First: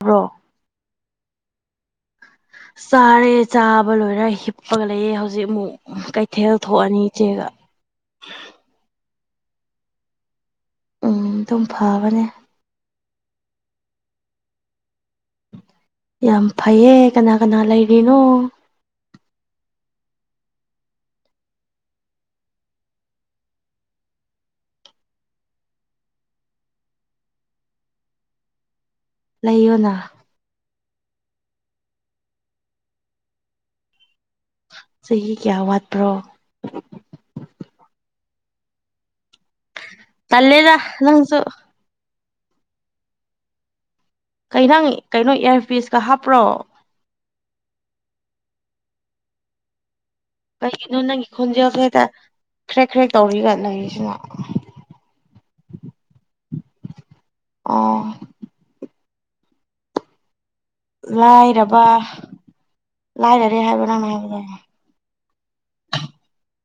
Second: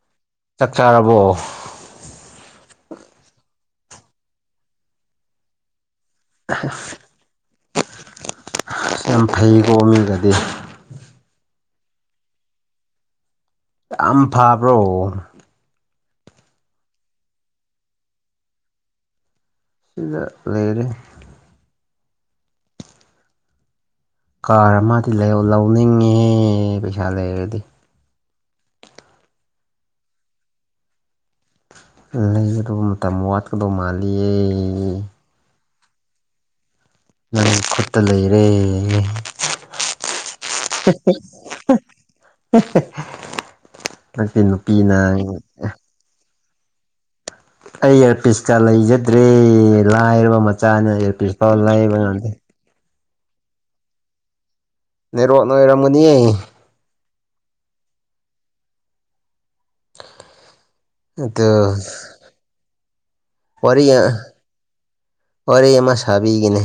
Bro ꯆꯥꯛ ꯆꯥꯔꯕꯣ ꯆꯥꯔꯦ ꯆꯥꯕ ꯂꯣꯏꯔ ꯍꯤꯞꯄꯒ ꯂꯩꯌꯦ ꯍꯧꯖꯤꯛ ꯑꯃꯨꯛ ꯀꯩꯊꯦꯜ ꯊꯣꯛꯑꯅꯤ ꯏꯆꯦꯒ ꯑꯁ ꯌꯥꯝ ꯐꯩꯀꯣ ꯃꯤꯒꯗꯤ ꯎꯝ ꯑꯗꯨꯝ ꯐꯕꯅꯦ ꯌꯥꯝ ꯐꯥꯕ꯭ꯔꯣ꯫ ꯌꯥꯝ ꯐꯩꯌꯦ ꯀꯅꯥ-ꯀꯅꯥ ꯂꯩꯔꯤꯅꯣ꯫ ꯁꯤꯗ ꯂꯩꯔꯤ꯫ ꯀꯥꯔ ꯑꯃꯗꯤ ꯂꯩ ꯂꯧꯅꯤꯡꯉꯦ ꯄꯩꯁꯥ ꯂꯩꯔꯗꯤ꯫ ꯂꯩꯌꯣꯅ꯫ ꯂꯩꯕꯗꫭ ꯃꯇꯝ ꯋꯥꯠꯀꯗꯧ ꯃꯥꯜꯂꯤꯌꯦ꯫ ꯆꯍꯤ ꯀꯌꯥ ꯋꯥꯠꯄ꯭ꯔꯣ꯫ ꯅꯪꯒꯤ ꯈꯨꯠꯇ ꯂꯩꯔꯦ꯫ ꯇꯜꯂꯦꯗ ꯅꯪꯁꯨ [unintelligible] [unintelligible] ꯅꯪꯁꯤ ꯅꯨꯄꯤꯅ [unintelligible] ꯀꯥ ꯍꯥꯞꯄ꯭ꯔꯣ꯫ ꯑꯩ ꯏꯌꯦꯔꯄꯤꯁꯀ ꯂꯩꯖꯗ꯭ꯔꯦ ꯂꯥꯏꯔꯕ ꯃꯆꯥꯅ ꯏꯌꯦꯔꯄꯤꯁ ꯐꯥꯎ ꯂꯩꯕ ꯉꯝꯗꯦ꯫ ꯈ꯭ꯔꯦꯛ-ꯈ꯭ꯔꯦꯛ ꯇꯧꯔꯤꯒꯥ ꯂꯩꯔꯤꯁꯤꯅ꯫ ꯅꯦꯠꯋꯥ꯭ꯔꯛꯅ ꯑꯣꯏꯔꯝꯒꯅꯤꯌꯦ꯫ ꯑꯣ꯫ ꯑꯗꯨ ꯂꯥꯏꯔꯕ ꯂꯥꯏꯔꯔꯦ ꯋꯥꯔꯤ ꯍꯥꯏꯕ ꯅꯪꯅ ꯍꯥꯏꯕꯗꯨꯕꯨ꯫ ꯋꯥꯔꯤ ꯑꯃ ꯁꯥꯕꯤꯒꯦꯅꯦ꯫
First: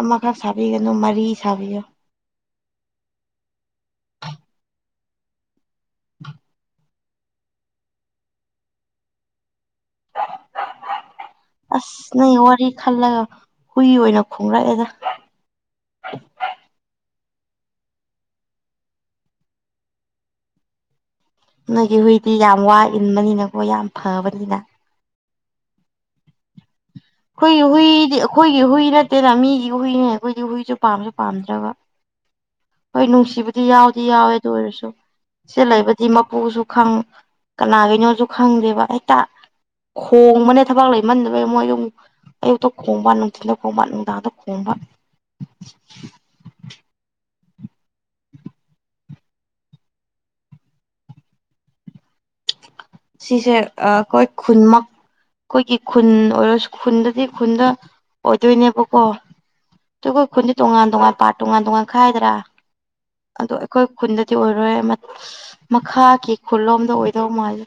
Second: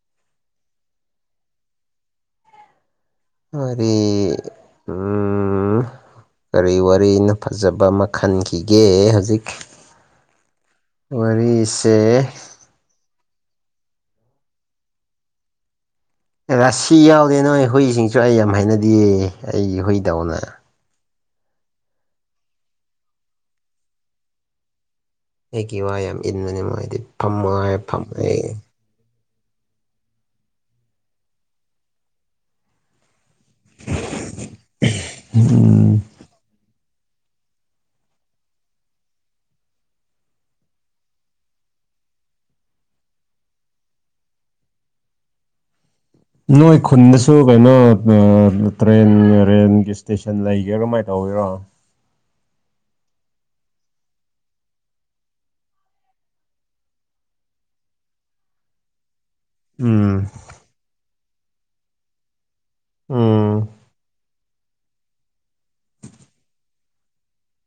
ꯑꯃꯈꯛ ꯁꯥꯕꯤꯒꯅꯨ ꯃꯔꯤ ꯁꯥꯕꯤꯌꫭ꯫ ꯋꯥꯔꯤ ꯎꯝ ꯀꯔꯤ ꯋꯥꯔꯤꯅꯣ꯫ ꯐꯖꯕ ꯑꯃ ꯈꯟꯈꯤꯒꯦ ꯍꯧꯖꯤꯛ ꯋꯥꯔꯤ ꯑꯁ ꯅꯪꯒꯤ ꯋꯥꯔꯤ ꯈꯜꯂꯒ ꯍꯨꯏ ꯑꯣꯏꯅ ꯈꯣꯡꯔꯛꯑꯦꯗ꯫ ꯔꯥꯁꯤ ꯌꯥꯎꯗꯦ ꯅꯣꯏ ꯍꯨꯏꯁꯤꯡꯁꯨ ꯑꯩ ꯌꯥꯝ ꯍꯥꯏꯅꯗꯤꯌꯦ ꯑꯩꯒꯤ ꯍꯨꯏꯗꯧꯅ꯫ ꯅꯣꯏꯒꯤ ꯍꯨꯏꯗꯤ ꯌꯥꯝ ꯋꯥ ꯏꯟꯕꯅꯤꯅ ꯀꯣ ꯌꯥꯝ ꯐꯕꯅꯤꯅ꯫ ꯑꯩꯒꯤ ꯋꯥ ꯌꯥꯝ ꯏꯟꯕꯅꯦ ꯃꯣꯏ꯫ ꯈꯣꯏꯒꯤ ꯍꯨꯏꯗꯤ ꯑꯩꯈꯣꯏꯒꯤ ꯍꯨꯏ ꯅꯠꯇꯦꯅ ꯃꯤꯒꯤ ꯍꯨꯏꯅꯦ ꯈꯣꯏꯗꯤ ꯍꯨꯏꯁꯨ ꯄꯥꯝꯁꯨ ꯄꯥꯝꯗ꯭ꯔꯒ꯫ ꯍꯣꯏ ꯅꯨꯡꯁꯤꯕꯨꯗꯤ ꯌꯥꯎꯗꯤ ꯌꯥꯎꯋꯦ ꯑꯗꯨ ꯑꯣꯏꯔꯁꯨ ꯁꯤ ꯂꯩꯕ ꯗꯤ ꯃꯄꯨꯁꯨ ꯈꯪ ꯀꯅꯥꯒꯤꯅꯣꯁꯨ ꯈꯪꯗꯦꯕ ꯍꯦꯛꯇ ꯈꯣꯡꯕꯅꯦ ꯊꯕꯛ ꯂꯩꯃꯟꯗꯕꯩ ꯃꯣꯏ ꯑꯗꯨꯝ ꯑꯌꯨꯛꯇ ꯈꯣꯡꯕ ꯅꯨꯡꯊꯤꯟꯗ ꯈꯣꯡꯕ ꯅꯨꯡꯗꯥꯡꯗ ꯈꯣꯡꯕ꯫ ꯅꯣꯏ ꯈꯨꯟꯗꯁꯨ ꯀꯩꯅꯣ ꯑ ꯇ꯭ꯔꯦꯟ ꯔꯦꯟꯒꯤ ꯏꯁ꯭ꯇꯦꯁ ꯁꯟ ꯂꯩꯒꯦꯔꯣ ꯃꯥꯏ ꯇꯧꯒꯦꯔꯣ꯫ ꯁꯤꯁꯦ ꯑ ꯈꯣꯏ ꯈꯨꯟꯃꯛ ꯈꯣꯏꯒꯤ ꯈꯨꯟ ꯑꯣꯏꯔꯁꯨ ꯈꯨꯟꯗꯗꯤ ꯈꯨꯟꯗ ꯑꯣꯏꯗꯣꯏꯅꯦꯕꯀꯣ꯫ ꯇꯨꯒ ꯎꯝ ꯈꯨꯟꯗꯤ ꯇꯣꯉꯥꯟ-ꯇꯣꯉꯥꯟ ꯄꯥꯠ ꯇꯣꯉꯥꯟ-ꯇꯣꯉꯥꯟ ꯈꯥꯏꯗꯔꯥ ꯑꯗꯣ ꯎꯝ ꯑꯩꯈꯣꯏ ꯈꯨꯟꯗ ꯇꯤ ꯑꯣꯏꯔꯣꯏ ꯃꯠ ꯃꯈꯥꯒꯤ ꯈꯨꯜꯂꯣꯝꯗ ꯑꯣꯏꯗꯧ ꯃꯥꯜꯂꯤ꯫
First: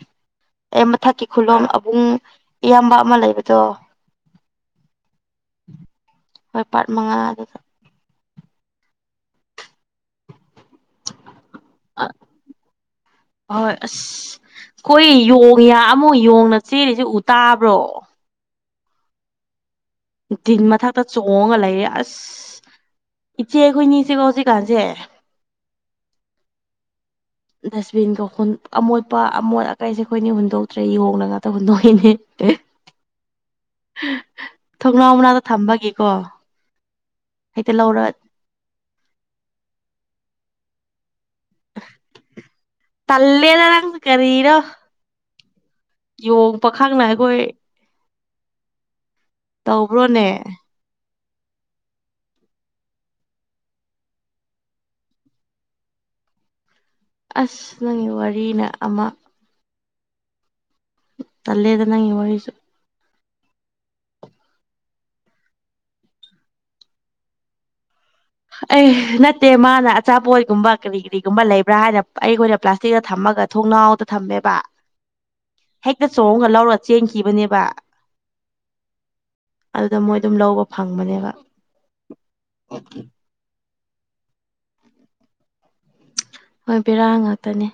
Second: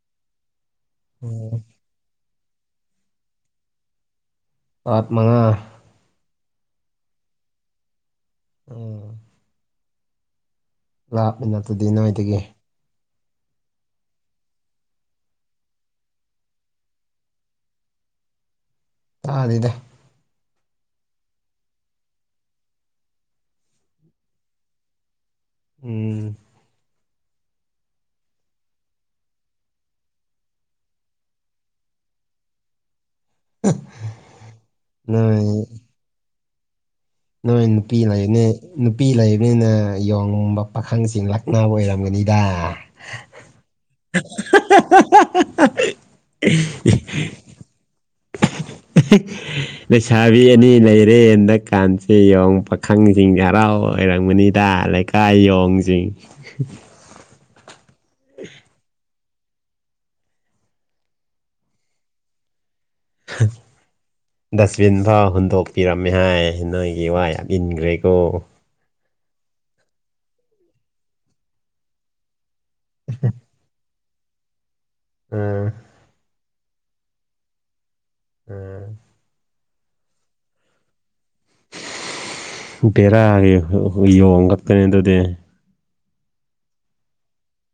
ꯑꯦ ꯃꯊꯛꯀꯤ ꯈꯨꯜꯂꯣꯝ ꯑꯕꯨꯡ ꯏꯌꯥꯝꯕ ꯑꯃ ꯂꯩꯕꯗꯣ꯫ ꯄꯥꯠ ꯃꯉꯥ꯫ ꯍꯣꯏ ꯄꯥꯔꯠ ꯃꯉꯥ ꯑꯗꯨꯗ꯫ [inaudible] ꯂꯥꯞꯃꯤ ꯅꯠꯇꯗꯤ ꯅꯣꯏꯗꯒꯤ꯫ ꯍꯣꯏ ꯑꯁ ꯈꯣꯏ ꯌꯣꯡ ꯌꯥ ꯑꯃꯨ ꯌꯣꯡꯅ ꯆꯦꯜꯂꯤꯁꯦ ꯎ ꯇꯥꯕ꯭ꯔꯣ꯫ ꯇꯥꯗꯦꯗ꯫ ꯇꯤꯟ ꯃꯊꯛꯇ ꯆꯣꯡꯉ ꯂꯩꯔꯦ ꯑꯁ ꯏꯆꯦ ꯑꯩꯈꯣꯏꯅꯤꯖꯦꯀꯣ ꯍꯧꯖꯤꯛꯀꯥꯟꯁꯦ꯫ ꯎꯝ꯫ ꯗꯁꯕꯤꯟꯒ ꯍꯨꯟ ꯑꯃꯣꯠꯄ ꯑꯃꯣꯠ ꯑꯀꯥꯏꯖꯦ ꯑꯩꯈꯣꯏꯅꯤ ꯍꯨꯟꯗꯣꯛꯇ꯭ꯔꯦ ꯌꯣꯡꯅ ꯉꯥꯛꯇ ꯍꯨꯟꯗꯣꯛꯏꯅꯦ꯫ ꯊꯣꯡꯅꯥꯎ ꯃꯅꯥꯛꯗ ꯅꯣꯏ ꯊꯝꯕꯒꯤꯀꯣ ꯅꯣꯏ ꯍꯦꯛꯇ ꯅꯨꯄꯤ ꯂꯧꯔ ꯂꯩꯕꯅꯤ ꯅꯨꯄꯤ ꯂꯩꯕꯅꯤꯅ ꯌꯣꯡꯒꯨꯝꯕ ꯄꯥꯈꯪꯁꯤꯡ ꯂꯥꯛ ꯉꯥꯎꯕ ꯑꯣꯏꯔꯝꯒꯅꯤꯗ ꯇꯜꯂꯦꯗ ꯅꯪ ꯀꯔꯤꯅꯣ ꯌꯣꯡ ꯄꯥꯈꯪꯂ ꯑꯒ‌ꯣꯏ ꯇꯧꯕ꯭ꯔꯣꯅꯦ ꯂꯩꯩꯁꯥꯕꯤ ꯑꯅꯤ ꯂꯩ ꯔꯦ ꯍꯟꯗꯛꯀꯥꯟꯁꯦ ꯌꯣꯡ ꯄꯥꯈꯪꯖꯤꯡ ꯍꯔꯥꯎ ꯑꯣꯏꯔꯝꯒꯅꯤꯗ ꯂꯩꯀꯥꯏ ꯌꯣꯡꯖꯤꯡ [unintelligible] ꯑꯁ ꯅꯪꯒꯤ ꯋꯥꯔꯤꯅ ꯑꯝꯃꯥ ꯇꯜꯂꯦꯗ ꯅꯪꯒꯤ ꯋꯥꯔꯤꯁꯨ [unintelligible] ꯗꯁꯕꯤꯟ ꯐꯥꯎ ꯍꯨꯟꯗꯣꯛꯄꯤꯔꯝꯃꯦ ꯍꯥꯏ ꯅꯣꯏꯒꯤ ꯋꯥ ꯌꯥꯝ ꯏꯟꯒ꯭ꯔꯦꯀꯣ ꯑꯩ ꯅꯠꯇꯦ ꯃꯥꯅ ꯑꯆꯥꯄꯣꯠ ꯀꯨꯝꯕ ꯀꯔꯤ ꯀꯔꯤꯒꯨꯝꯕ ꯂꯩꯕ꯭ꯔꯥ ꯍꯥꯏꯅ ꯑꯩꯈꯣꯏꯗ ꯄ꯭ꯂꯥꯁꯇꯤ ꯗ ꯊꯝꯃꯒ ꯊꯣꯡꯅꯥꯎꯗ ꯊꯝꯃꯦꯕ ꯎꯝ ꯍꯦꯛꯇ ꯆꯣꯡꯒ ꯂꯧꯔ ꯆꯦꯟꯈꯤꯕꯅꯦꯕ ꯎꯝ ꯑꯗꯨꯗ ꯃꯣꯏ ꯗꯨꯝ ꯂꯧꯕ ꯐꯪꯕꯅꯦꯕ ꯕꯦꯔꯥꯒꯤ [unintelligible] ꯌꯣꯡꯉꯥꯛꯇꯅ‌ꯦ ꯑꯗꯨꯗꯤ ꯍꯣꯏ ꯕꯦꯔꯥ ꯉꯥꯛꯇꯅꯦ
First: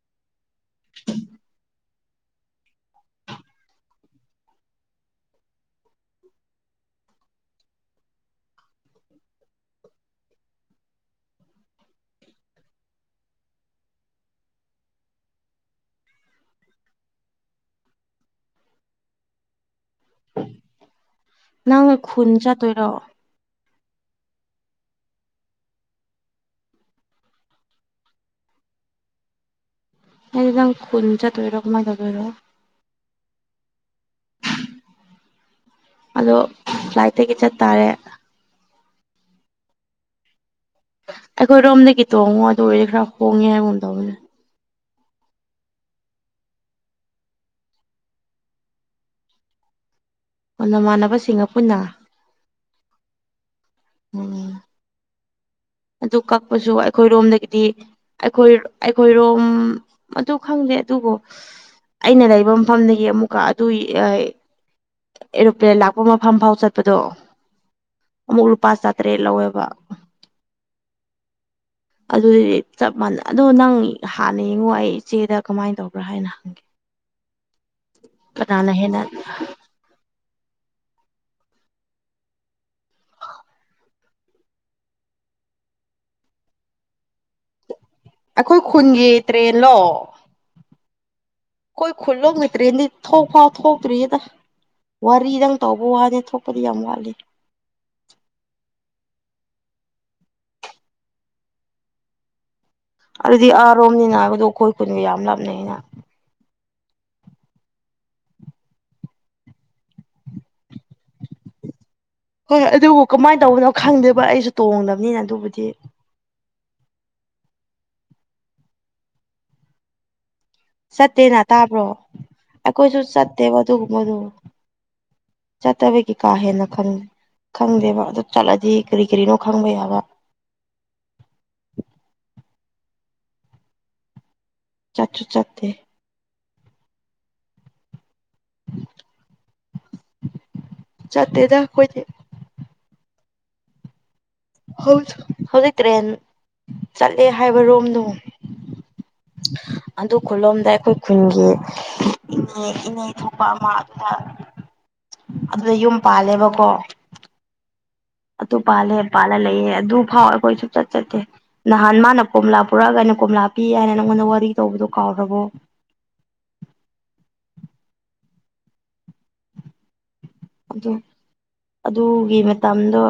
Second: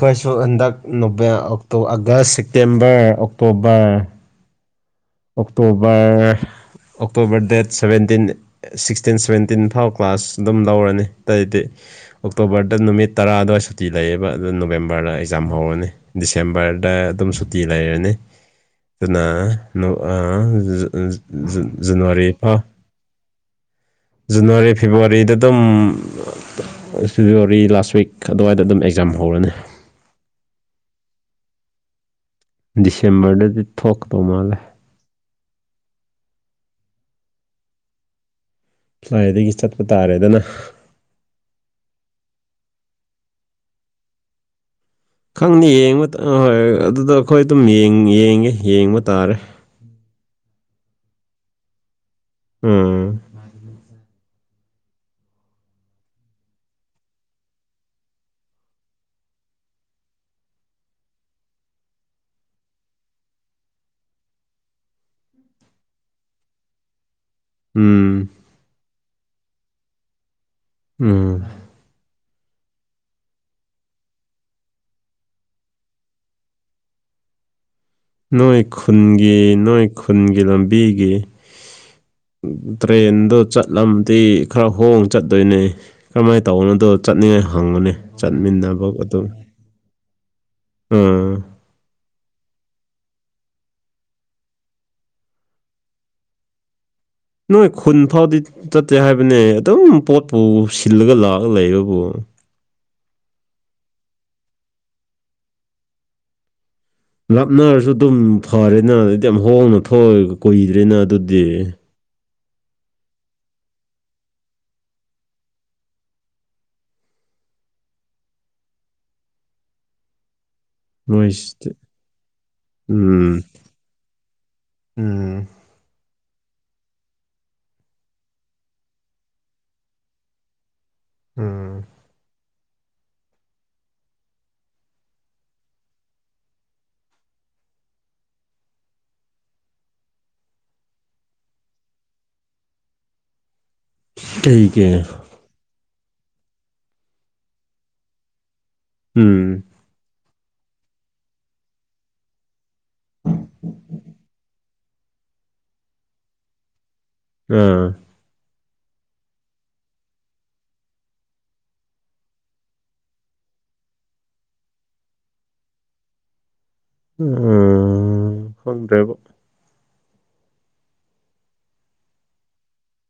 ꯈꯣꯏꯁꯨ ꯍꯟꯗꯛ ꯅ‌ꯣꯕ‌ꯦ ꯑ‌ꯣꯛꯇ‌ꯣ August September October October October date seventeen sixteen seventeen ꯐꯥꯎ ꯀ꯭ꯂꯥꯁ ꯗꯨꯝ ꯂꯧꯔꯅꯤ ꯇꯩꯗꯤ ꯑꯣꯛꯇꯣꯕꯔꯗ ꯅꯨꯃꯤꯠ ꯇꯔꯥ ꯑꯗꯨꯋꯥꯏ ꯁꯨꯇꯤ ꯂꯩꯌꯦꯕ ꯑꯗꯨ ꯅꯣꯕꯦꯝꯕꯔꯗ ꯑꯦꯖꯥꯝ ꯍꯧꯔꯅꯤ ꯗꯤꯁꯦꯝꯕꯔꯗ ꯑꯗꯨꯝ ꯁꯨꯇꯤ ꯂꯩꯔꯅꯤ ꯗꯨꯅ ꯅꯣ ꯑ ꯖꯨ [unintelligible] ꯖꯨꯟ ꯅꯪ ꯖꯨꯟꯋꯥꯔꯤ ꯈꯨꯟ ꯐꯥꯎ ꯆꯠꯇꯣꯏꯔꯣ ꯖꯟꯅꯋꯥꯔꯤ ꯐꯦꯕꯋꯥꯔꯤꯗ ꯗꯨꯝ ꯐꯦꯕꯋꯥꯔꯤ ꯂꯥꯁ ꯋꯤꯛ ꯈꯗꯨꯋꯥꯏꯗ ꯑꯗꯨꯝ ꯑꯦꯛꯖꯥꯝ ꯍꯧꯔꯅꯤ ꯑ‌ꯦ ꯑꯗꯨꯗꯤ ꯅꯪ ꯈꯨꯟ ꯆꯠꯇꯣꯏꯔ‌ꯣ ꯀꯃꯥꯏ ꯇꯧꯗꯣꯏꯔ‌ꯣ ꯗꯤꯁꯦꯝꯕꯔꯗꯗꯤ ꯊꯣꯛꯀꯗꯧ ꯃꯥꯜꯂꯦ ꯑꯗꯣ ꯐ꯭ꯂꯥꯏꯠꯇꯒꯤ ꯆꯠ ꯇꯥꯔꯦ ꯐꯂꯥꯏꯗꯒꯤ ꯆꯠꯄ ꯇꯥꯔꯦꯗꯅ ꯑꯩꯈꯣꯏ ꯔꯣꯝꯗꯒꯤ ꯇꯣꯡꯉꯣ ꯑꯗꯨ ꯑꯣꯏꯔ ꯈꯔ ꯍꯣꯡꯉꯦ ꯍꯥꯏꯒꯨꯝ ꯗꯧꯕꯅꯦ ꯈꯪꯅꯤ ꯌꯦꯡꯕ ꯑ ꯍꯣꯏ ꯑꯗꯨꯗ ꯑꯈꯣꯏ ꯑꯗꯨꯝ ꯌꯦꯡ ꯌ‌ꯦꯡꯉꯦ ꯌꯦꯡꯕ ꯇꯥꯔꯦ ꯑ ꯅꯃꯥꯟꯅꯕꯁꯤꯡꯒ ꯄꯨꯟꯅ ꯎꯝ [unintelligible] ꯑꯗꯨ ꯀꯛꯄꯁꯨ ꯑꯩꯈꯣꯏꯔꯣꯝꯗꯒꯤꯗꯤ ꯑꯩꯈꯣꯏ ꯑꯩꯈꯣꯏꯔꯣꯝ ꯑꯗꯨ ꯈꯪꯗꯦ ꯑꯗꯨꯕꯨ ꯑꯩꯅ ꯂꯩꯕ ꯃꯐꯝꯗꯒꯤ ꯑꯃꯨꯛꯀ ꯑꯗꯨ [unintelligible] ꯑꯦꯔꯣꯄ‌ꯦ ꯂꯥꯛꯄ ꯃꯐꯝ ꯐꯥꯎ ꯆꯠꯄꯗꯣ ꯎꯝ ꯑꯃꯨꯛ ꯂꯨꯄꯥ ꯆꯥꯇꯔꯦꯠ ꯂꯧꯋꯦꯕ ꯎꯝ ꯑꯗꯨꯗꯤ ꯆꯞ ꯃꯥꯟꯅ ꯑꯗꯣ ꯅꯪ ꯍꯥꯟꯅ ꯌꯦꯡꯉꯣ ꯑꯩ ꯏꯆꯦꯗ ꯀꯃꯥꯏꯟ ꯇꯧꯕ꯭ꯔꯥ ꯍꯥꯏꯅ ꯍꯪꯒꯦ [inaudible] ꯅꯣꯏ ꯀꯅꯥꯅ ꯍꯦꯟꯅ ꯈꯨꯟꯒꯤ ꯅꯣꯏ ꯈꯨꯟꯒꯤ ꯂꯝꯕꯤꯒꯤ꯫ ꯇ꯭ꯔꯦꯟꯗꯣ ꯆꯠꯂꯝꯗꯤ ꯈꯔ ꯍꯣꯡ ꯆꯠꯇꯣꯏꯅꯦ꯫ ꯀꯔꯝꯃꯥꯏꯅ ꯇꯧꯕꯅꯣꯗꯣ ꯆꯠꯅꯤꯡꯉꯥꯏ ꯍꯪꯕꯅꯦ꯫ ꯑꯩꯈꯣꯏ ꯈꯨꯟꯒꯤ ꯇ꯭ꯔꯦꯟꯂꯣ꯫ ꯑꯥ ꯑꯩꯈꯣꯏ ꯈꯨꯜꯂꯣꯝꯒꯤ ꯇ꯭ꯔꯦꯟꯗꯤ ꯊꯣꯛ ꯐꯥꯎ ꯊꯣꯛ ꯇ꯭ꯔꯤꯑꯦꯗ꯫ ꯋꯥꯔꯤꯗꯪ ꯇꯧꯕ ꯋꯥꯅꯤ ꯊꯣꯛꯄꯗꯤ ꯌꯥꯝ ꯋꯥꯠꯂꯤ꯫ ꯅꯣꯏ ꯈꯨꯟ ꯐꯥꯎꯗꯤ ꯆꯠꯇꯦ ꯍꯥꯏꯕꯅꯦ ꯑꯗꯨꯝ ꯄꯣꯠꯄꯨ ꯁꯤꯜꯂꯒ ꯂꯥꯛꯑꯒ ꯂꯩꯕꯕꯨ꯫ ꯑꯗꯨꯗꯤ ꯑꯥꯔꯣꯝꯅꯤꯅ ꯅꯥꯕꯗꯣ ꯑꯩꯈꯣꯏ ꯀꯨꯟꯒ ꯌꯥꯝ ꯂꯥꯞꯅꯩꯩꯅ꯫ ꯂꯥꯞꯅꯔꯁꯨ ꯑꯗꯨꯝ ꯐꯔꯦꯅ ꯑꯩꯗꯤ ꯌꯥꯝ ꯍꯣꯡꯅꯪꯊꯣꯛꯑꯒ ꯀꯨꯏꯗ꯭ꯔꯦꯅ ꯑꯗꯨꯗꯤ꯫ ꯍꯣꯏ ꯑꯗꯨꯕꯨ ꯀꯃꯥꯏꯅ ꯇꯧꯕꯅꯣ ꯈꯪꯗꯦꯕ ꯑꯩꯁꯨ ꯇꯣꯡꯗꯕꯅꯤꯅ ꯑꯗꯨꯕꯨꯗꯤ꯫ ꯆꯠꯇꯦꯅ ꯅꯣꯏꯁꯤꯗꯤ ꯇꯥꯕ꯭ꯔꯣ ꯑꯩꯈꯣꯏꯁꯨ ꯎꯝ ꯆꯠꯇꯦꯕ ꯑꯗꯨꯒꯨꯝꯕꯗꯨ꯫ ꯎꯝ ꯆꯠꯇꯕꯒꯤ ꯀꯥ ꯍꯦꯟꯅ ꯈꯪꯗꯦ ꯈꯪꯗꯦꯕ ꯑꯗꯨ ꯆꯠꯂꯗꯤ ꯀꯔꯤ ꯀꯔꯤꯅꯣ ꯈꯪꯕ ꯌꯥꯕ꯫ ꯎꯝ꯫ ꯆꯥꯠꯨ ꯆꯠꯇꯦ꯫ ꯆꯠꯇꯦꯗ ꯑꯈꯣꯏꯗꯤ꯫ ꯍꯧ ꯀꯩꯒꯤ ꯍꯧꯖꯤꯛ ꯇ꯭ꯔꯦꯟ ꯆꯠꯂꯦ ꯍꯥꯏꯕ ꯔꯣꯝꯗꯣ꯫ ꯎꯝ꯫ ꯑꯗꯨ ꯈꯨꯂꯣꯝꯗ ꯑꯩꯈꯣꯏ ꯈꯨꯟꯒꯤ ꯏꯅꯦ ꯏꯅꯦ ꯊꯣꯛꯄ ꯑꯃ ꯑꯗꯨꯗ ꯑꯗꯨꯗ ꯌꯨꯝ ꯄꯥꯜꯂꯦꯕꯀꯣ꯫ ꯎꯝ꯫ ꯑꯗꯨ ꯄꯥꯜꯂꯦ ꯄꯥꯜꯂ ꯂꯩꯌꯦ ꯑꯗꯨ ꯐꯥꯎꯋꯦ ꯑꯩꯈꯣꯏ ꯁꯨꯡꯆꯠ ꯆꯠꯇꯦ꯫ ꯅꯍꯥꯟ ꯃꯥꯅ ꯀꯣꯝꯂꯥ ꯄꯨꯔꯛꯑꯒ ꯑꯩꯅ ꯀꯣꯝꯂꯥ ꯄꯤ ꯍꯥꯏꯅ ꯅꯪꯉꯣꯟꯗ ꯋꯥꯔꯤ ꯇꯧꯕꯗꯨꯣ ꯀꯥꯎꯔꯕꯣ꯫ ꯎꯝ ꯈꯪꯗ꯭ꯔꯦꯕꯨ꯫ ꯑꯗꯨ ꯑꯗꯨꯒꯤ ꯃꯇꯝꯗꯣ꯫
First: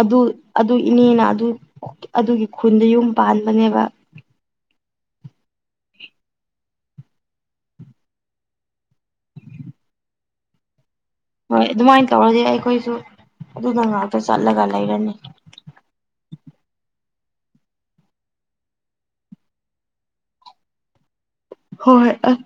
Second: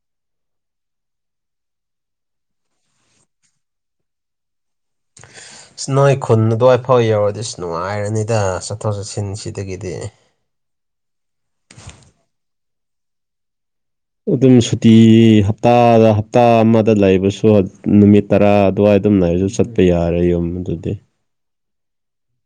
ꯑꯗꯨ ꯑꯗꯨ ꯏꯅꯦꯅ ꯑꯗꯨ ꯑꯗꯨꯒꯤ ꯈꯨꯟꯗ ꯌꯨꯝ ꯄꯥꯟꯕꯅꯦꯕ꯫ [inaudible] ꯏꯁ ꯅꯣꯏ ꯈꯨꯟ ꯑꯗꯨꯋꯥꯏꯐꯥꯎ ꯌꯧꯔꯗꯤ ꯏꯁ ꯅꯨꯡꯉꯥꯏꯔꯅꯤꯗ ꯆꯠꯊꯣꯛ ꯆꯠꯁꯤꯟꯁꯤꯗꯒꯤꯗꯤ꯫ ꯍꯣꯏ ꯑꯗꯨꯃꯥꯏꯅ ꯇꯧꯔꯗꯤ ꯑꯩꯈꯣꯏꯁꯨ ꯑꯗꯨꯅ ꯉꯥꯏ ꯑꯗꯨꯝ ꯁꯨꯇꯤ ꯍꯥꯞ꯫ ꯍꯞꯇꯥꯗ ꯍꯞꯇꯥ ꯑꯃꯗ ꯂꯩꯕꯁꯨ ꯅꯨꯃꯤꯠ ꯇꯔꯥ ꯑꯗꯨꯋꯥꯏ ꯑꯗꯨꯝ ꯂꯩꯔꯁꯨ ꯆꯠꯄ ꯌꯥꯔꯦ ꯌꯨꯝ ꯑꯗꯨꯗꯤ꯫ ꯍꯣꯏ ꯑꯥ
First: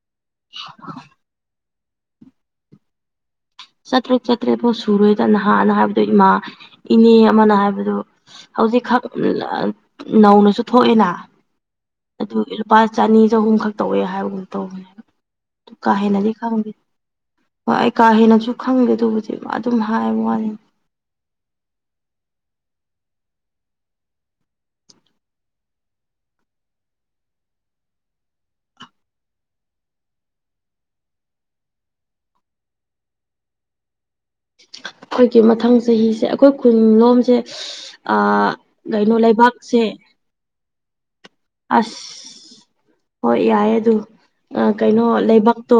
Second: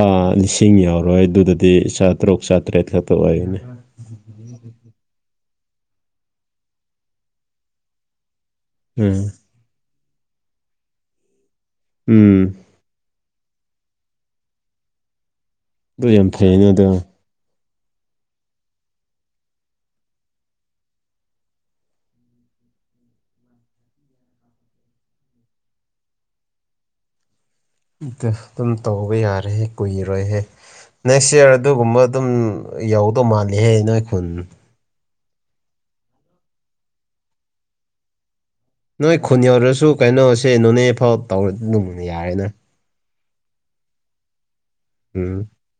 ꯑꯥ ꯂꯤꯁꯤꯡ ꯌꯥꯎꯔꯣꯏ ꯑꯗꯨꯗꯗꯤ ꯆꯥꯇꯔꯨꯛ ꯆꯥꯇ꯭ꯔꯦꯠ ꯈꯛꯇ ꯑꯣꯏꯒꯅꯤ꯫ ꯆꯠꯇꯔꯨꯛ ꯆꯠꯇ꯭ꯔꯦꯠ ꯐꯥꯎ ꯁꯨꯔꯣꯏꯗ ꯅꯍꯥꯟꯅ ꯍꯥꯏꯕꯗꯨ ꯏꯃꯥ ꯏꯅꯦ ꯑꯃꯅ ꯍꯥꯏꯕꯗꯨ꯫ ꯍꯧꯖꯤꯛꯈꯛ ꯎꯝ ꯅꯧꯅꯁꯨ ꯊꯣꯛꯑꯦꯅ ꯎꯝ ꯑꯗꯨꯒꯤ꯫ ꯂꯨꯄꯥ ꯆꯅꯤ ꯆꯍꯨꯝꯈꯛ ꯇꯧꯋꯦ ꯍꯥꯏꯕꯒꯨꯝꯕ ꯇꯧꯕꯅꯦꯕ ꯑꯗꯨ ꯀꯥ ꯌꯥꯝ ꯍꯦꯟꯅꯗꯤ ꯐꯩꯅ ꯈꯪꯗꯦ꯫ ꯑꯗꯣ ꯍꯣꯏ ꯑꯩ ꯀꯥ ꯍꯦꯟꯅꯁꯨ ꯈꯪꯗꯦ ꯑꯗꯨꯕꯨꯗꯤ ꯑꯗꯨꯝ ꯍꯥꯏꯕ ꯋꯥꯅꯤ ꯑꯗꯨꯝ ꯇꯧꯕ ꯌꯥꯔꯦꯍꯦ ꯀꯨꯏꯔꯣꯏꯍꯦ꯫ ꯅꯦꯛꯁ ꯏꯌꯥꯔ ꯑꯗꯨꯒꯨꯝꯕ ꯑꯗꯨꯝ ꯌꯧꯗꯧ ꯃꯥꯜꯂꯤꯍꯦ ꯅꯣꯏ ꯈꯨꯟ꯫ ꯑꯩꯈꯣꯏꯒꯤ ꯃꯊꯪ ꯆꯍꯤꯁꯦ ꯑꯩꯈꯣꯏ ꯈꯨꯟꯂꯣꯝꯁꯦ ꯑꯥ ꯅꯣꯏ ꯈꯨꯟ ꯌꯧꯗꯔꯁꯨ ꯀꯩꯅꯣꯁꯦ ꯅꯣꯅꯦꯐꯥꯎ ꯇꯧꯔꯗꯤ ꯑꯗꯨꯝ ꯑꯁ ꯌꯥꯔꯦꯅ꯫ ꯍꯣꯏ ꯌꯥꯏ ꯑꯗꯨ ꯀꯩꯅꯣ ꯎꯝ ꯂꯩꯕꯥꯛꯇꯣ꯫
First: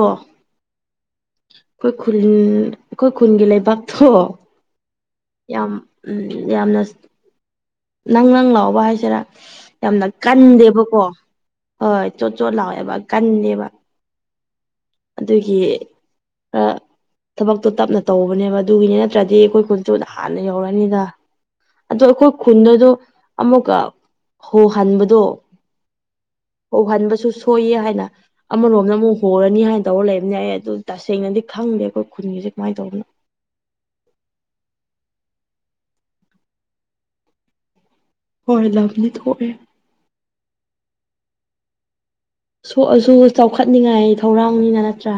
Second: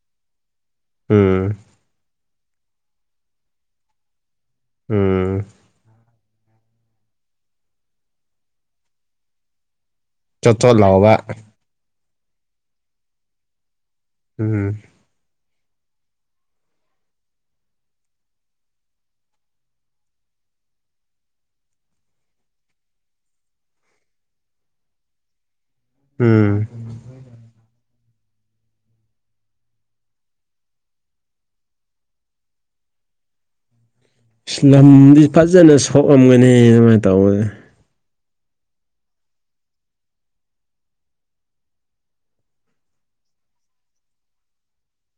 ꯎꯝ꯫ ꯑꯩꯈꯣꯏ ꯈꯨꯟ ꯑꯩꯈꯣꯏ ꯈꯨꯟꯒꯤ ꯂꯩꯕꯥꯛꯇꯣ꯫ ꯎꯝ꯫ ꯌꯥꯝ ꯌꯥꯝꯅ ꯅꯪ ꯅꯪ ꯂꯥꯎꯕ ꯍꯥꯏꯁꯤꯔꯥ꯫ ꯌꯥꯝꯅ ꯆꯣꯠ ꯆꯣꯠ ꯀꯟꯗꯦꯕꯀꯣ ꯂꯥꯎꯕ ꯍꯣꯏ ꯆꯣꯠ ꯆꯣꯠ ꯂꯥꯎꯑꯦꯕ ꯀꯟꯗꯦꯕ ꯎꯝ ꯑꯗꯨꯒꯤ ꯈꯔ ꯊꯕꯛꯇꯣ ꯇꯞꯅ ꯇꯧꯕꯅꯦꯕ ꯑꯗꯨꯒꯤꯅꯦ ꯅꯠꯇ꯭ꯔꯗꯤ ꯑꯩꯈꯣꯏ ꯀꯨꯟ ꯁꯨ ꯅꯍꯥꯟꯅ ꯌꯧꯔꯛꯑꯅꯤ ꯗ ꯑꯗꯣ ꯑꯩꯈꯣꯏ ꯈꯨꯟꯗꯗꯣ ꯑꯃꯨꯛꯀ ꯍꯣꯍꯟꯕꯗꯣ ꯎꯝ ꯑꯣꯍꯟꯕꯁꯨ ꯁꯣꯏꯌꯦ ꯍꯥꯏꯅ ꯑꯃꯔꯣꯝꯗ ꯑꯃꯨꯛ ꯍꯣꯔꯅꯤ ꯍꯥꯏꯅ ꯇꯧꯔ ꯂꯩꯕꯅꯤ ꯑꯩ ꯑꯗꯨ ꯇꯁꯦꯡꯅꯗꯤ ꯈꯪꯗꯦ ꯑꯩꯈꯣꯏ ꯈꯨꯟꯒꯤꯁꯦ ꯀꯃꯥꯏꯅ ꯇꯧꯕꯅꯣ ꯂꯝꯗꯤ ꯐꯖꯅ ꯁꯣꯛꯔꯝꯒꯅꯤ ꯑꯗꯨꯃꯥꯏꯅ ꯇꯧꯕꯁꯦ ꯍꯣꯏ ꯂꯝꯗꯤ ꯊꯣꯛꯑꯦ ꯁꯣꯛꯑꯁꯨ ꯆꯥꯎꯈꯠꯅꯤꯡꯉꯥꯏ ꯊꯧꯔꯥꯡꯅꯤꯅ ꯅꯠꯇ꯭ꯔꯥ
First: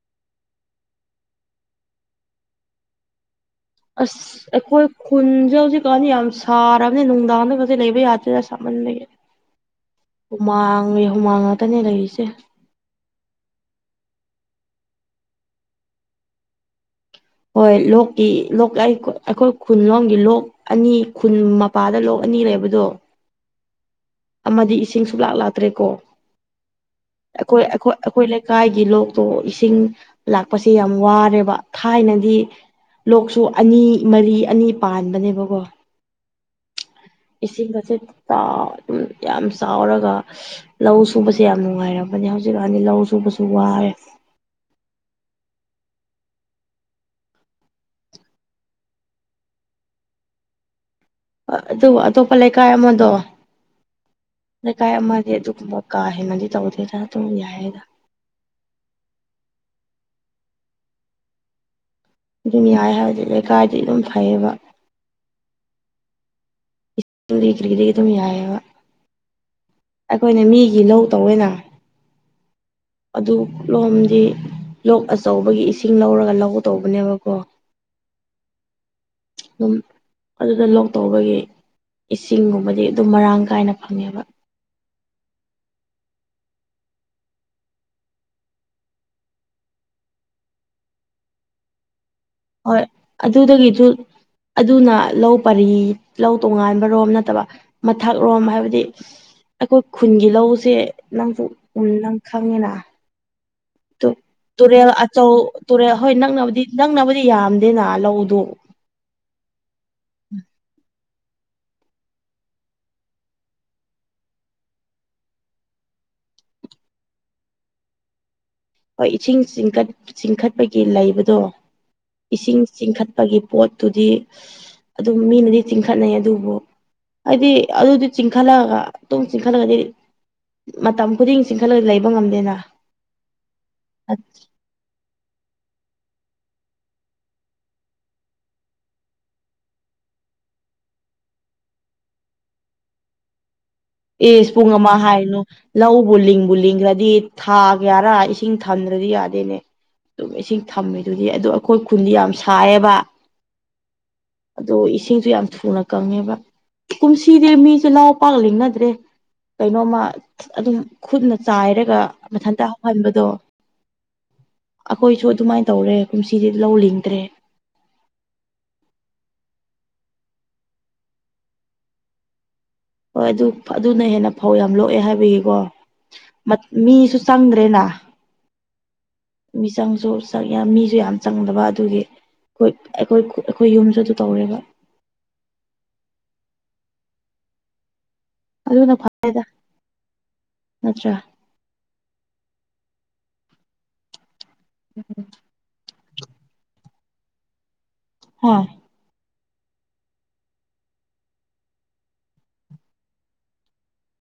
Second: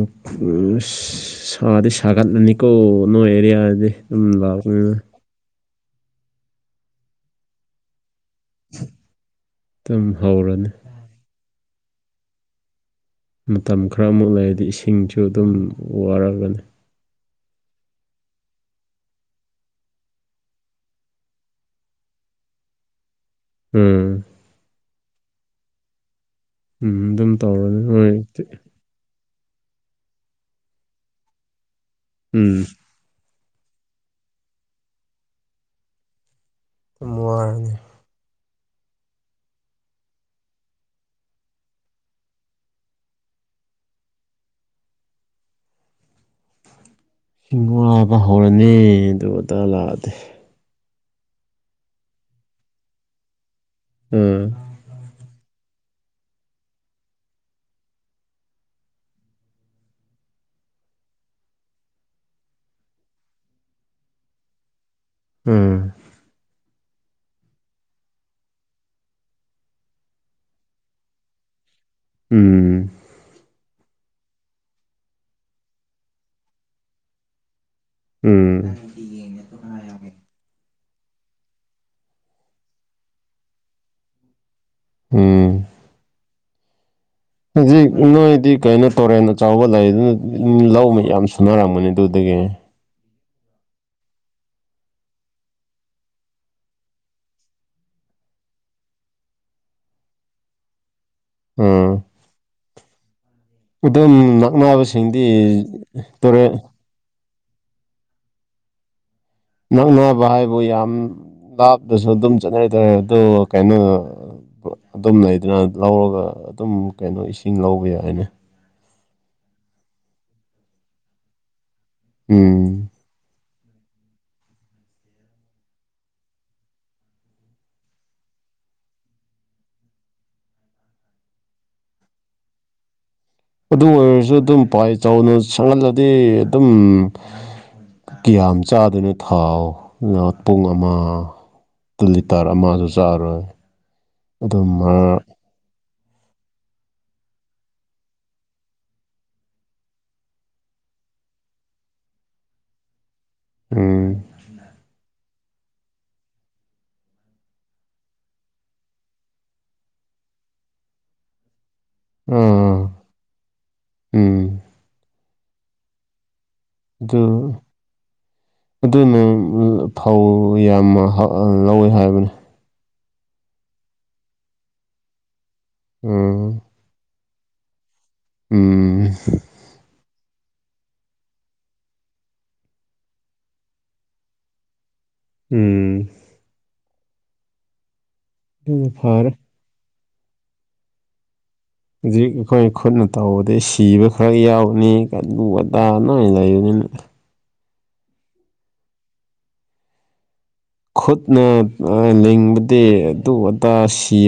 ꯑꯁ ꯁꯥꯗꯤ ꯁꯥꯒꯠꯂꯅꯤꯀꯣ ꯅꯣꯏ ꯑꯦꯔꯤꯌꯥ ꯑꯁ ꯑꯩꯈꯣꯏ ꯈꯨꯟꯁꯦ ꯍꯧꯖꯤꯛꯀꯥꯟꯗꯤ ꯌꯥꯝ ꯁꯥꯔꯕꯅꯤ ꯅꯨꯡꯗꯥꯡꯗꯒꯁꯦ ꯂꯩꯕ ꯌꯥꯗꯦ ꯑꯁ ꯁꯥꯃꯜꯂꯦ ꯑꯗꯨꯝ ꯍꯧꯔꯅꯤ ꯍꯨꯃꯥꯡꯒꯤ ꯍꯨꯃꯥꯡ ꯉꯥꯛꯇꯅꯦ ꯂꯩꯔꯤꯁꯦ ꯃꯇꯝ ꯈꯔꯃꯨꯛ ꯂꯩꯔꯗꯤ ꯏꯁꯤꯡꯁꯨ ꯑꯗꯨꯝ ꯋꯥꯔꯒꯅꯤ ꯍꯣꯏ ꯂꯣꯛꯀꯤ ꯂꯣꯛ ꯂꯥꯏ ꯑꯩꯈꯣꯏ ꯈꯨꯟꯂꯣꯝꯒꯤ ꯂꯣꯛ ꯑꯅꯤ ꯈꯨꯟ ꯃꯄꯥꯗ ꯂꯣꯛ ꯑꯅꯤ ꯂꯩꯕꯗꯣ ꯎꯝ ꯑꯃꯗꯤ ꯏꯁꯤꯡ ꯁꯨꯡꯂꯥꯛ ꯂꯥꯛꯇ꯭ꯔꯦꯀꯣ ꯎꯝ ꯑꯗꯨꯝ ꯑꯩꯈꯣꯏ ꯇꯧꯔꯅꯤ ꯑꯩꯈꯣꯏ ꯍꯣꯏ ꯑꯩꯈꯣꯏ ꯂꯩꯀꯥꯏꯒꯤ ꯂꯣꯛ ꯇꯣ ꯏꯁꯤꯡ ꯂꯥꯛꯄꯁꯦ ꯌꯥꯝ ꯋꯥꯔꯦꯕ ꯊꯥꯏꯅꯗꯤ ꯎꯝ ꯂꯣꯛꯁꯨ ꯑꯅꯤ ꯃꯔꯤ ꯑꯅꯤ ꯄꯥꯟꯕꯅꯦꯕꯀꯣ ꯌꯥꯝ ꯋꯥꯔꯅꯤ ꯏꯁꯤꯡꯒꯁꯦ ꯇꯥ ꯎꯝ ꯌꯥꯝ ꯆꯥꯎꯔꯒ ꯂꯧ ꯁꯨꯕꯁꯦ ꯌꯥꯝ ꯅꯨꯡꯉꯥꯏꯔꯕꯅꯦ ꯍꯧꯖꯤꯛꯀꯥꯟꯗꯤ ꯂꯧ ꯁꯨꯕꯁꯨ ꯋꯥꯔꯦ ꯍꯤꯡꯉ꯭ꯋꯥꯏꯕ ꯍꯧꯔꯅꯤ ꯑꯗꯨꯗꯥ ꯂꯥꯛꯑꯗꯤ ꯑꯗꯨ ꯑꯇꯣꯞꯄ ꯂꯩꯀꯥꯏ ꯑꯃꯗꯣ ꯎꯝ ꯂꯩꯀꯥꯏ ꯑꯃꯗꯤ ꯑꯗꯨꯒꯨꯝꯕ ꯀꯥ ꯍꯦꯟꯅꯗꯤ ꯇꯧꯗꯦꯗ ꯑꯗꯨꯝ ꯌꯥꯏꯌꯦꯗ ꯑꯗꯨꯝ ꯌꯥꯏ ꯍꯥꯏꯕꯗꯤ ꯂꯩꯀꯥꯏꯗꯤ ꯑꯗꯨꯝ ꯐꯩꯌꯦꯕ ꯎꯝ ꯏ ꯗꯒꯤ ꯀꯔꯤ ꯗꯒꯤ ꯑꯗꯨꯝ ꯌꯥꯏꯌꯦꯕ ꯑꯩꯈꯣꯏꯅ ꯃꯤꯒꯤ ꯂꯧ ꯇꯧꯋꯦꯅ ꯎꯝ ꯑꯗꯨ ꯂꯣꯝꯗꯤ ꯂꯣꯛ ꯑꯆꯧꯕꯒꯤ ꯏꯁꯤꯡ ꯂꯧꯔꯒ ꯂꯧ ꯇꯧꯕꯅꯦꯕꯀꯣ ꯎꯝ ꯗꯨꯝ ꯑꯗꯨꯗ ꯂꯣꯛ ꯇꯧꯕꯒꯤ ꯏꯁꯤꯡꯒꯨꯝꯕꯗꯤ ꯑꯗꯨꯝ ꯃꯔꯥꯡ ꯀꯥꯏꯅ ꯐꯪꯉꯦꯕ ꯎꯝ ꯍꯧꯖꯤꯛ ꯏ ꯅꯣꯏꯗꯤ ꯀꯩꯅꯣ ꯇꯣꯔꯦꯟ ꯑꯆꯥꯎꯕ ꯂꯩ ꯗꯨꯅ ꯂꯧ ꯃꯌꯥꯝ ꯁꯨꯅꯔꯝꯒꯅꯤ ꯑꯗꯨꯗꯒꯤ ꯍꯣꯏ ꯑꯗꯨꯗꯒꯤꯁꯨ ꯑꯗꯨꯅ ꯂꯧ ꯄꯔꯤ ꯂꯧ ꯇꯣꯉꯥꯟꯕꯔꯣꯝ ꯅꯠꯇꯕ ꯃꯊꯛꯔꯣꯝ ꯍꯥꯏꯕꯗꯤ ꯑꯩꯈꯣꯏ ꯈꯨꯟꯒꯤ ꯂꯧꯁꯦ ꯅꯪꯁꯨ ꯎꯝ ꯃꯨꯟꯅ ꯈꯪꯉꯦꯅ ꯇꯨ ꯑꯗꯨꯝ ꯇꯨꯔꯦꯜ ꯅꯛꯅꯕꯁꯤꯡꯗꯤ ꯑꯆꯧ ꯇꯨꯔꯦꯜ ꯍꯣꯏ ꯇꯨꯔꯦꯟ ꯅꯪꯅꯕꯨꯗꯤ ꯅꯪꯅꯕꯨꯗꯤ ꯌꯥꯝꯗꯦꯅ ꯂꯧꯗꯨ ꯅꯛꯅꯕ ꯍꯥꯏꯕꯨ ꯌꯥꯝ ꯂꯥꯞꯅꯁꯨ ꯑꯗꯨꯝ ꯆꯠꯅꯩ ꯇꯥꯔꯦ ꯑꯗꯣ ꯀꯩꯅꯣ ꯑꯗꯨꯝ ꯂꯩꯗꯅ ꯂꯧꯔꯒ ꯑꯗꯨꯝ ꯀꯩꯅꯣ ꯏꯁꯤꯡ ꯂꯧꯋꯦ ꯍꯥꯏꯅꯦ ꯍꯣꯏ ꯏꯁꯤꯡ ꯆꯤꯡꯈꯠ ꯆꯤꯡꯈꯠꯄꯒꯤ ꯂꯩꯕꯗꯣ ꯏꯁꯤꯡ ꯎꯝ ꯆꯤꯡꯈꯠꯄꯒꯤ ꯄꯣꯠꯇꯨꯗꯤ ꯑꯗꯨꯝ ꯃꯤꯅꯗꯤ ꯆꯤꯡꯈꯠꯅꯩ ꯑꯗꯨꯕꯨ ꯍꯥꯏꯗꯤ ꯑꯗꯨꯗꯤ ꯆꯤꯡꯈꯠꯂꯛꯒ ꯑꯗꯨꯨꯡ ꯆꯤꯡꯈꯠꯂꯒꯗꯤ ꯃꯇꯝ ꯈꯨꯗꯤꯡ ꯆꯤꯡꯈꯠꯂꯒ ꯂꯩꯕ ꯉꯝꯗꯦꯅ ꯑꯗꯨ ꯑꯣꯏꯔꯁꯨ ꯑꯗꯨꯝ ꯄꯥꯏ ꯆꯥꯎꯅ ꯁꯪꯍꯜꯂꯗꯤ ꯑꯗꯨꯝ ꯀꯤꯌꯥꯝ ꯆꯥꯗꯨꯅ ꯊꯥꯎ ꯉꯥꯏꯍꯥꯛ ꯄꯨꯡ ꯑꯃ ꯇꯨ ꯂꯤꯇꯔ ꯑꯃꯖꯨ ꯆꯥꯔꯣꯏ ꯏꯁ ꯄꯨꯡ ꯑꯗꯨꯝ ꯑꯃ ꯍꯥꯏꯅꯨ ꯂꯧꯕꯨ ꯂꯤꯡꯕꯨ ꯂꯤꯡꯈ꯭ꯔꯗꯤ ꯊꯥ ꯀꯌꯥꯔꯥ ꯏꯁꯤꯡ ꯊꯟꯗ꯭ꯔꯗꯤ ꯌꯥꯗꯦꯅꯦ ꯑꯗꯨꯝ ꯏꯁꯤꯡ ꯊꯝꯃꯤꯗꯨꯗꯤ ꯑꯗꯨ ꯑꯩꯈꯣꯏ ꯈꯨꯟꯗꯤ ꯌꯥꯝ ꯁꯥꯏꯌꯦꯕ ꯎꯝ ꯑꯗꯣ ꯏꯁꯤꯡ ꯏꯁꯤꯡꯁꯨ ꯌꯥꯝ ꯊꯨꯅ ꯀꯪꯉꯦꯕ ꯀꯨꯝꯁꯤꯗꯤ ꯃꯤꯁꯨ ꯂꯧ ꯄꯥꯛ ꯂꯤꯡꯅꯗꯦ ꯔꯦ ꯀꯩꯅꯣꯃ ꯑꯗꯨꯝ ꯈꯨꯠꯅ ꯆꯥꯏꯔꯒ ꯃꯊꯟꯇ ꯍꯧ ꯑꯥ ꯍꯟꯕꯗꯣ ꯎꯝ ꯑꯩꯈꯣꯏꯁꯨ ꯑꯗꯨꯃꯥꯏꯅ ꯇꯧꯔꯦ ꯀꯨꯝꯁꯤꯗꯤ ꯂꯧꯂꯤꯡ ꯑꯗꯨ ꯑꯗꯨꯅ ꯐꯧ ꯌꯥꯝꯅ ꯍꯧ ꯂꯧꯋꯦ ꯍꯥꯏꯕꯅꯤ ꯍꯣꯏ ꯑꯗꯨ ꯑꯗꯨꯅ ꯍꯦꯟꯅ ꯐꯧ ꯌꯥꯝ ꯂꯣꯛꯑꯦ ꯍꯥꯏꯕꯒꯤꯀꯣ ꯎꯝ ꯃꯠ ꯃꯤꯁꯨ ꯆꯪꯗ꯭ꯔꯦꯅꯥ ꯎꯝ ꯃꯤꯆꯪꯖꯨ [unintelligible] ꯃꯤꯁꯨ ꯌꯥꯝ ꯆꯪꯗꯕ ꯑꯗꯨꯒꯤ ꯑꯩꯈꯣꯏ ꯑꯩꯈꯣꯏ ꯑꯩꯈꯣꯏ ꯌꯨꯝꯁꯨ ꯑꯗꯨ ꯇꯧꯔꯦꯕ ꯎꯝ ꯑꯗꯨꯅ ꯐꯔꯦꯗ ꯅꯠꯇ꯭ꯔꯥ ꯍꯧꯖꯤꯛ ꯑꯩꯈꯣꯏ ꯈꯨꯠꯅ ꯇꯧꯕꯗꯤ ꯁꯤꯕ ꯈꯔ ꯌꯥꯎꯅꯤ ꯀꯥꯏ ꯑꯗꯨꯑꯗꯥ ꯅꯣꯏ ꯂꯩꯕꯅꯤꯅ ꯍꯣꯏ ꯈꯨꯠꯅ ꯂꯤꯡꯕꯗꯤ ꯑꯗꯨ ꯑꯗꯥꯁꯤ